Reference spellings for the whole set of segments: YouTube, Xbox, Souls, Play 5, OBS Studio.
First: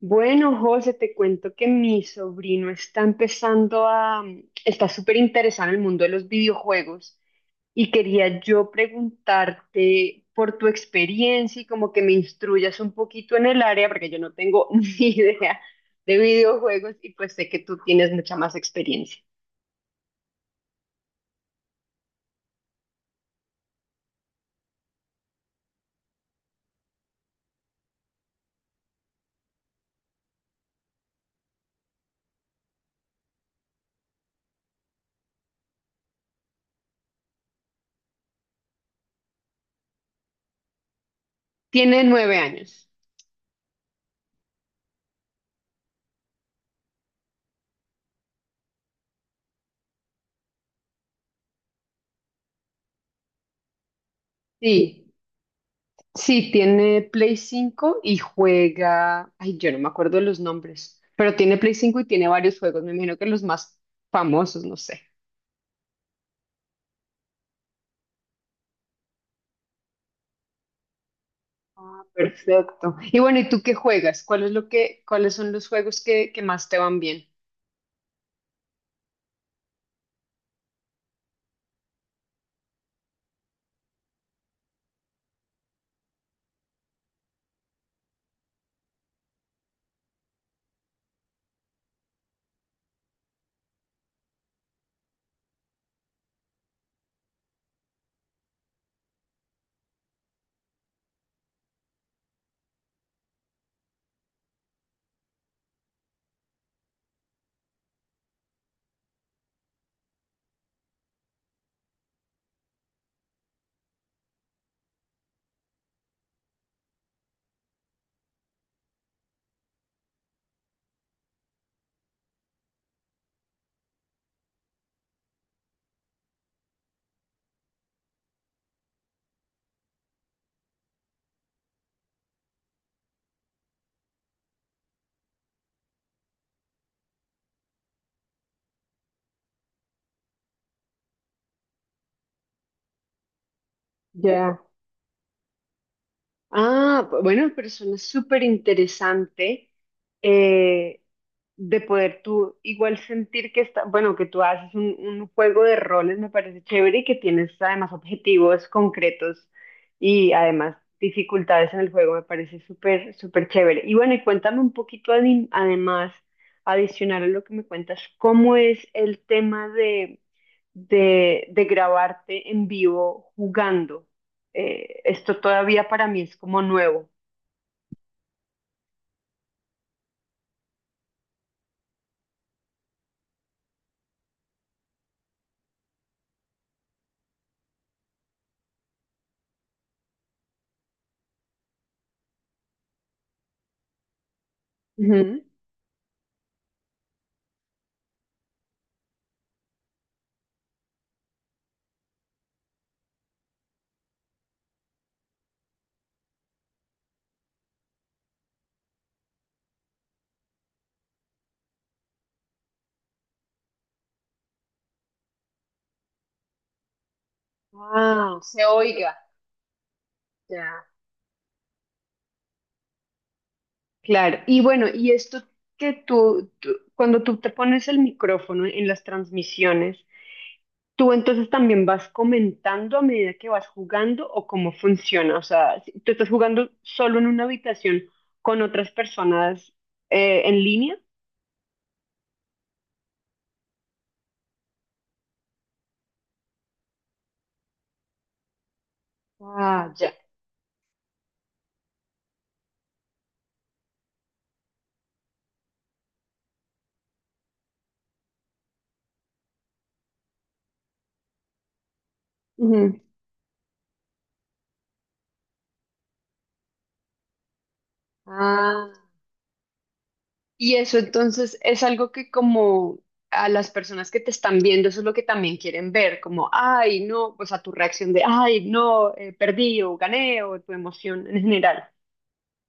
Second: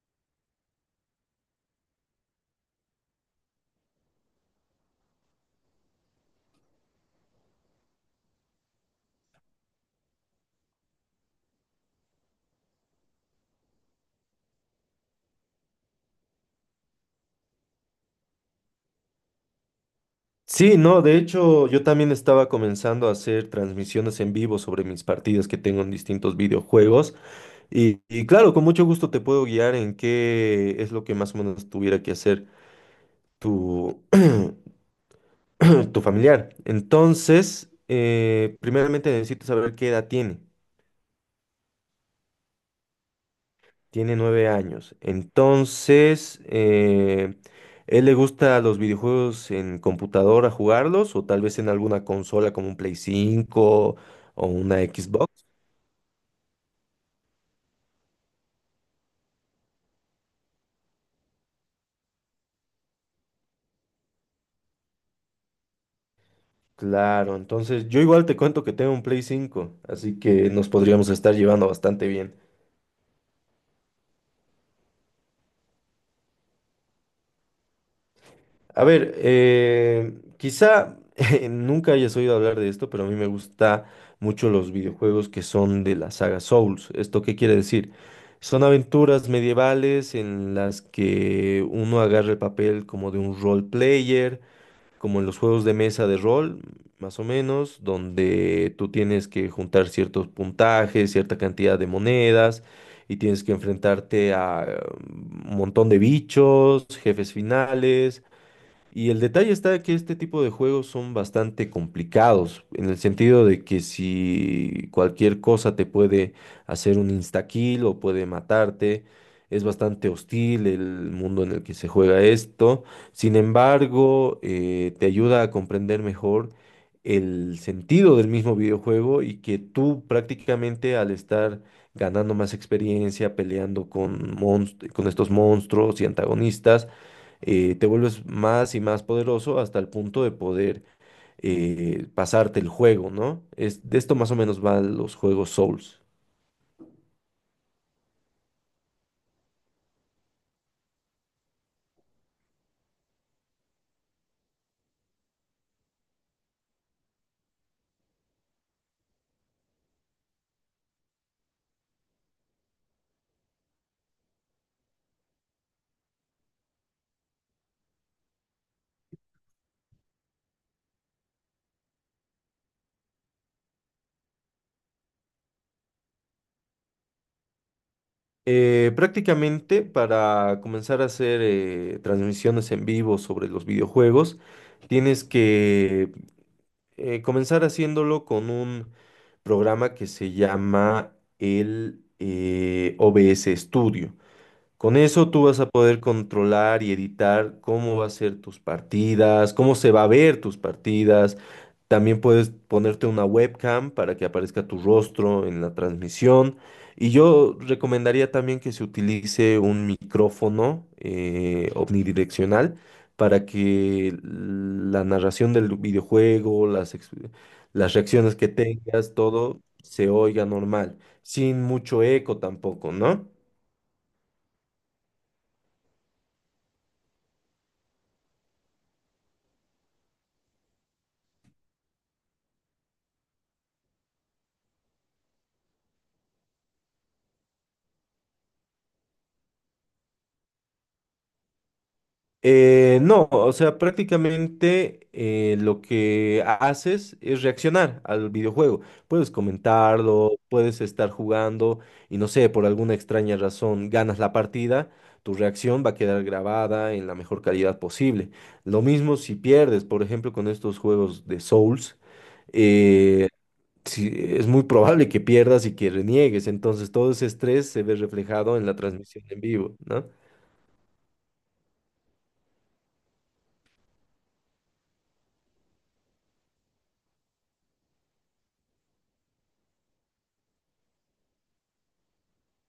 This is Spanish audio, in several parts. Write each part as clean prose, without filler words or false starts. Bueno, José, te cuento que mi sobrino está empezando a, está súper interesado en el mundo de los videojuegos y quería yo preguntarte por tu experiencia y como que me instruyas un poquito en el área porque yo no tengo ni idea de videojuegos y pues sé que tú tienes mucha más experiencia. Sí, no, de hecho yo también estaba comenzando a hacer transmisiones en vivo sobre mis partidas que tengo en distintos videojuegos y claro, con mucho gusto te puedo guiar en qué es lo que más o menos tuviera que hacer tu, tu familiar. Entonces, primeramente necesito saber qué edad tiene. Tiene 9 años. Tiene nueve años. Entonces, ¿él le gusta los videojuegos en computadora jugarlos o tal vez en alguna consola como un Play 5 o una Sí. Xbox? Sí, tiene Play 5 y juega, ay, yo no me acuerdo de los nombres, pero tiene Play 5 y tiene varios juegos, me imagino que los más famosos, no sé. Claro, entonces yo igual te cuento que tengo un Play 5, así que nos podríamos estar llevando bastante bien. Perfecto. Y bueno, ¿y tú qué juegas? ¿Cuál es lo que, cuáles son los juegos que más te van bien? A ver, quizá nunca hayas oído hablar de esto, pero a mí me gusta mucho los videojuegos que son de la saga Souls. ¿Esto qué quiere decir? Son aventuras medievales en las que uno agarra el papel como de un role player como en los juegos de mesa de rol, más o menos, donde tú tienes que juntar ciertos puntajes, cierta cantidad de monedas, y tienes que enfrentarte a un montón de bichos, jefes finales, y el detalle está que este tipo de juegos son bastante complicados, en el sentido de que si cualquier cosa te puede hacer un instakill o puede matarte, es bastante hostil el mundo en el que se juega esto. Sin embargo, te ayuda a comprender mejor el sentido del mismo videojuego y que tú prácticamente al estar ganando más experiencia, peleando con con estos monstruos y antagonistas, te vuelves más y más poderoso hasta el punto de poder pasarte el juego, ¿no? Es, de esto más o Ya. menos van los juegos Souls. Ah, bueno, pero suena súper interesante eh, de poder tú igual sentir que está, bueno, que tú haces un juego de roles, me parece chévere y que tienes además objetivos concretos y además dificultades en el juego, me parece súper, súper chévere. Y bueno, y cuéntame un poquito además, adicional a lo que me cuentas, ¿cómo es el tema de de grabarte en vivo jugando. Esto todavía para mí es como nuevo. Prácticamente para comenzar a hacer transmisiones en vivo sobre los videojuegos, tienes que comenzar haciéndolo con un programa que se llama el OBS Studio. Con eso Ujú. tú vas a poder controlar y editar cómo va a ser tus partidas, cómo se va a ver tus partidas. También puedes ponerte una webcam para que aparezca tu rostro en la transmisión. Y yo recomendaría también que se utilice un micrófono omnidireccional para que la narración del videojuego, las, las reacciones Ah, que se tengas, oiga. todo se oiga Ya. normal, sin mucho eco tampoco, ¿no? Claro, y bueno, y esto que cuando tú te pones el micrófono en las transmisiones, tú entonces también vas comentando a medida que vas jugando o cómo funciona. O sea, si tú estás jugando solo en una habitación con otras personas en línea. No, o sea, prácticamente lo que haces es reaccionar al videojuego. Puedes Ah, ya. comentarlo, puedes estar jugando y no sé, por alguna extraña razón ganas la partida, tu reacción va a quedar grabada en la mejor calidad posible. Lo mismo si pierdes, por ejemplo, con estos juegos de Souls, Ujú. eh, sí, es muy probable que pierdas y que reniegues, entonces todo ese estrés se ve reflejado en la Ah, transmisión en vivo, ¿no? y eso entonces es algo que como a las personas que te están viendo, eso es lo que también quieren ver, como, ay, no, pues a tu reacción de, ay, no, perdí o gané o tu emoción en general.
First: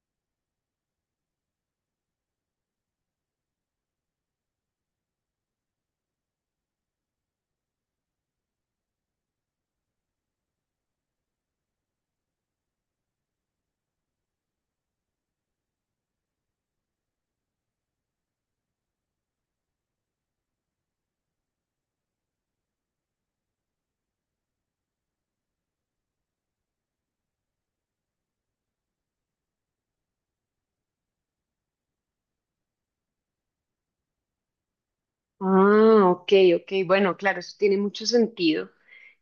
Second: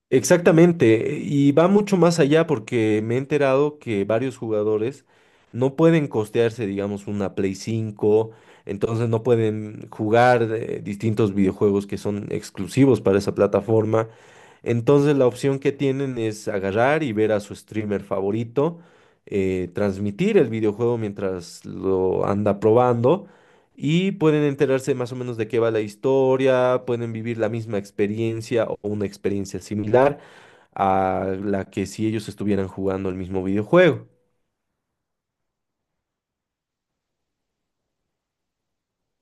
Exactamente, y va mucho más allá porque me he enterado que varios jugadores no pueden costearse, digamos, una Play cinco, entonces no pueden jugar distintos videojuegos que son exclusivos para esa plataforma. Entonces la opción que tienen es agarrar y ver a su streamer favorito, transmitir el videojuego mientras lo anda probando y pueden enterarse más o menos de qué va la historia, pueden vivir la misma experiencia o una experiencia similar a la que si ellos estuvieran jugando el mismo videojuego. Ah, ok, ok, bueno, claro, eso tiene mucho sentido.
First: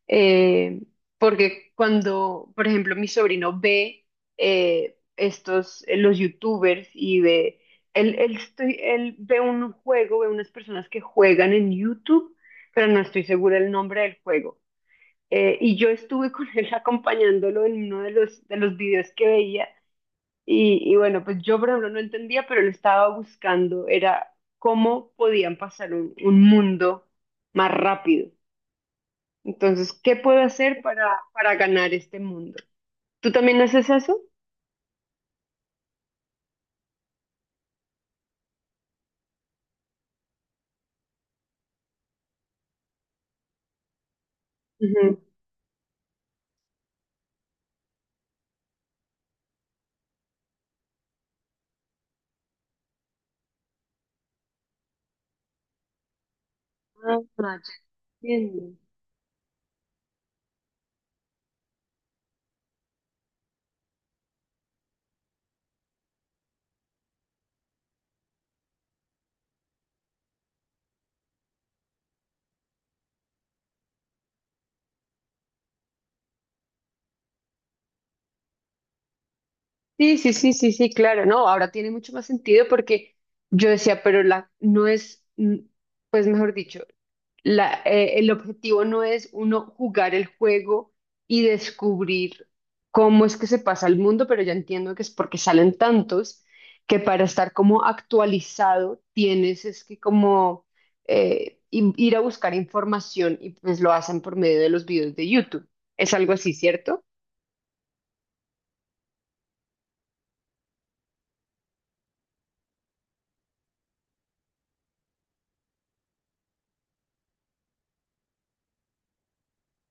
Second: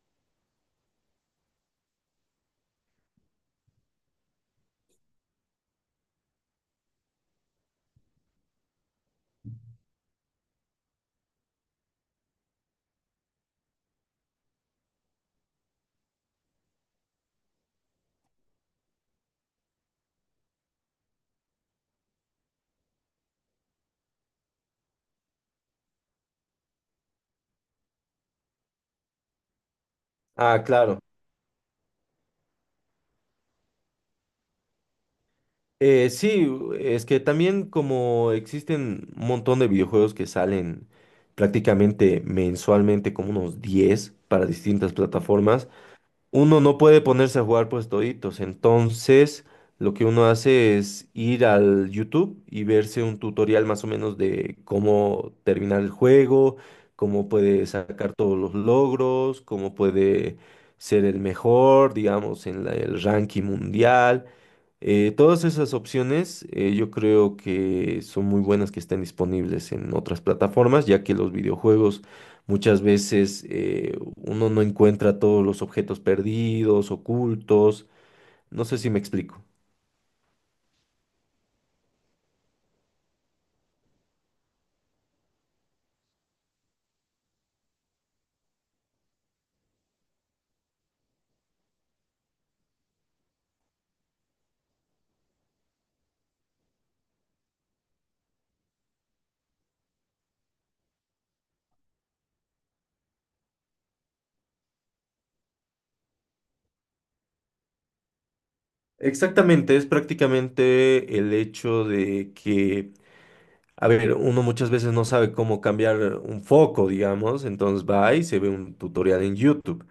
Eh, Porque cuando, por ejemplo, mi sobrino ve estos, los youtubers y ve, él ve un juego, ve unas personas que juegan en YouTube pero no estoy segura el nombre del juego. Y yo estuve con él acompañándolo en uno de los videos que veía. Y bueno, pues yo por ejemplo no entendía, pero lo estaba buscando, era cómo podían pasar un mundo más rápido. Entonces, ¿qué puedo Ah, hacer claro. Para ganar este mundo? ¿Tú también haces eso? Sí, es que también como existen un montón de videojuegos que salen prácticamente mensualmente, como unos 10 para distintas Ujú. plataformas, uno no puede ponerse a jugar pues toditos. Entonces, lo que uno hace es ir al YouTube y verse un tutorial más o menos de cómo terminar el juego, Ah, cómo puede sacar ya todos los entiendo. logros, cómo puede ser el mejor, digamos, en el ranking mundial. Todas esas opciones yo creo que son muy buenas que estén disponibles en otras plataformas, ya que los videojuegos muchas veces uno no encuentra todos los objetos perdidos, ocultos. No sé si me explico. Sí, sí, sí, sí, sí, claro, no, ahora tiene mucho más sentido porque yo decía, pero la no es, pues mejor dicho, el objetivo no es uno jugar el juego y descubrir cómo es que se pasa el mundo, pero ya entiendo que es porque salen tantos que para estar como actualizado tienes es que como ir a buscar información y pues lo hacen por medio de los videos de YouTube. Es algo así, ¿cierto? Exactamente, es prácticamente el hecho de que, a ver, uno muchas veces no sabe cómo cambiar un foco, digamos, entonces va y se ve un tutorial en YouTube.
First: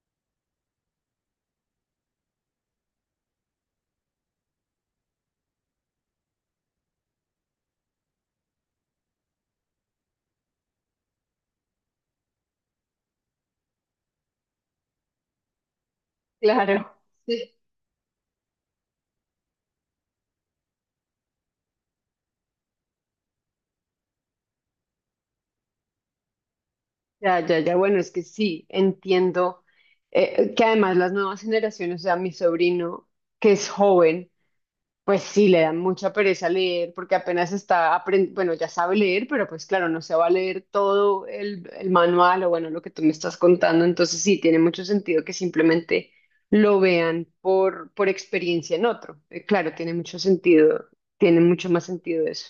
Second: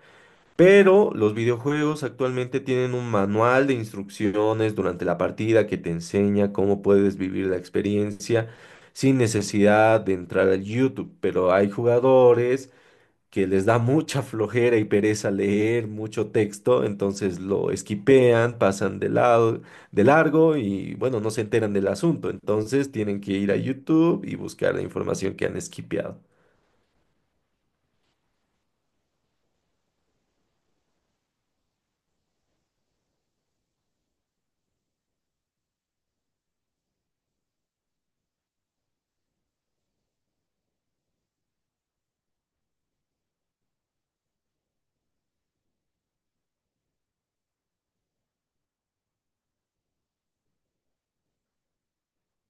Pero los videojuegos actualmente tienen un manual de instrucciones durante la partida que te enseña cómo puedes vivir la experiencia sin necesidad de entrar al YouTube. Pero hay jugadores que les da mucha flojera y pereza leer mucho texto, Claro, entonces sí, lo esquipean, pasan de lado, de largo y bueno, no se enteran del asunto. Entonces tienen que ir a YouTube y buscar la información que han esquipeado. ya, ya, ya, bueno, es que sí, entiendo que además las nuevas generaciones, o sea, mi sobrino, que es joven, pues sí, le da mucha pereza leer porque apenas está aprendiendo, bueno, ya sabe leer, pero pues claro, no se va a leer todo el manual o bueno, lo que tú me estás contando, entonces sí, tiene mucho sentido que simplemente lo vean por experiencia en otro. Claro, tiene mucho sentido, tiene mucho más sentido eso.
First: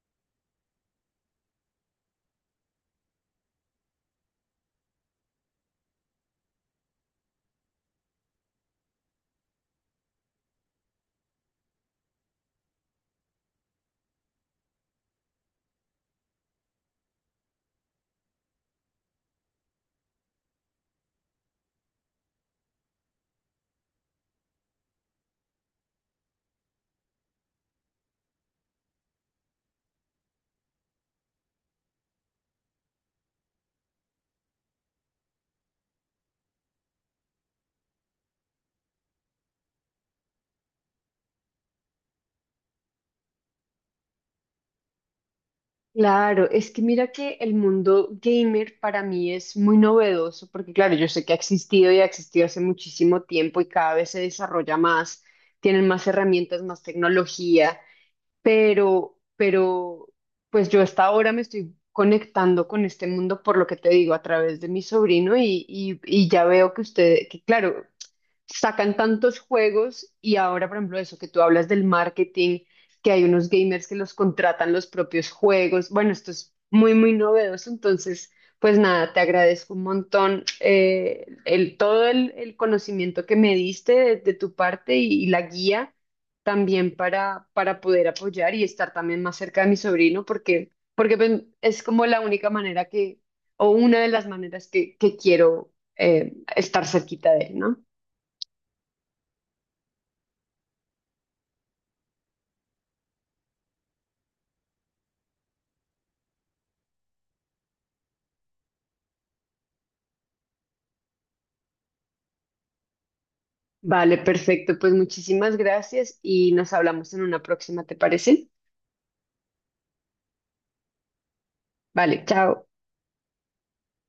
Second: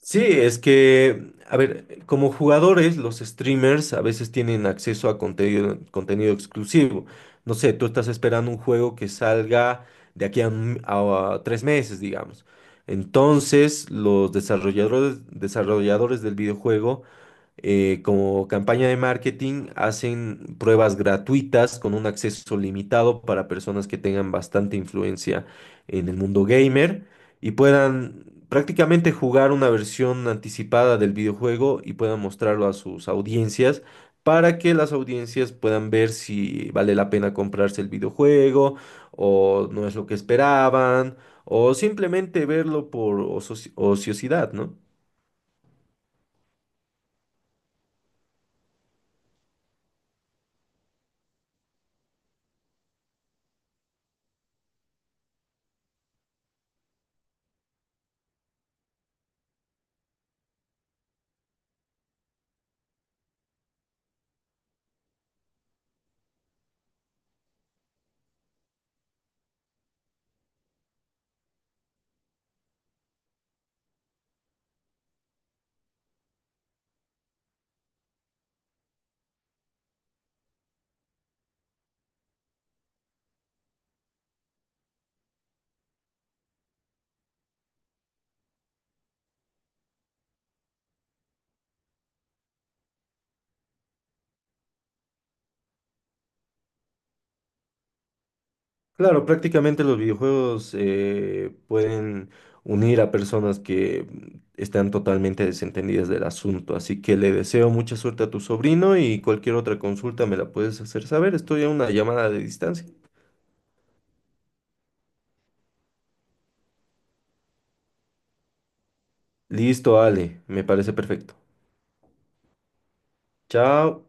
Sí, es que, a ver, como jugadores, los streamers a veces tienen acceso a contenido, contenido exclusivo. No sé, tú estás esperando un juego que salga de aquí a, a 3 meses, digamos. Entonces, desarrolladores del videojuego como campaña de marketing, hacen pruebas gratuitas con un acceso limitado para personas que tengan bastante influencia en el mundo gamer y puedan prácticamente jugar una versión anticipada del videojuego y puedan mostrarlo a sus audiencias para que las audiencias puedan ver si vale la pena comprarse el videojuego o no es lo que esperaban o simplemente verlo por ociosidad, ¿no? Claro, es que mira que el mundo gamer para mí es muy novedoso, porque claro, yo sé que ha existido y ha existido hace muchísimo tiempo y cada vez se desarrolla más, tienen más herramientas, más tecnología, pero, pues yo hasta ahora me estoy conectando con este mundo por lo que te digo a través de mi sobrino y ya veo que usted, que claro sacan tantos juegos y ahora, por ejemplo, eso que tú hablas del marketing, que hay unos gamers que los contratan los propios juegos. Bueno, esto es muy, muy novedoso. Entonces, pues nada, te agradezco un montón todo el conocimiento que me diste de tu parte y la guía también para poder apoyar y estar también más cerca de mi sobrino, porque, porque pues, es como la única manera que, o una de las maneras que quiero estar cerquita de él, ¿no? Claro, prácticamente los videojuegos pueden unir a personas que están totalmente desentendidas del asunto, así que le deseo mucha suerte a tu sobrino y cualquier otra consulta me la puedes hacer saber, estoy a una llamada de distancia. Vale, perfecto. Pues muchísimas gracias y nos hablamos en una próxima, ¿te parece? Listo, Ale, me parece perfecto. Vale, chao. Chao.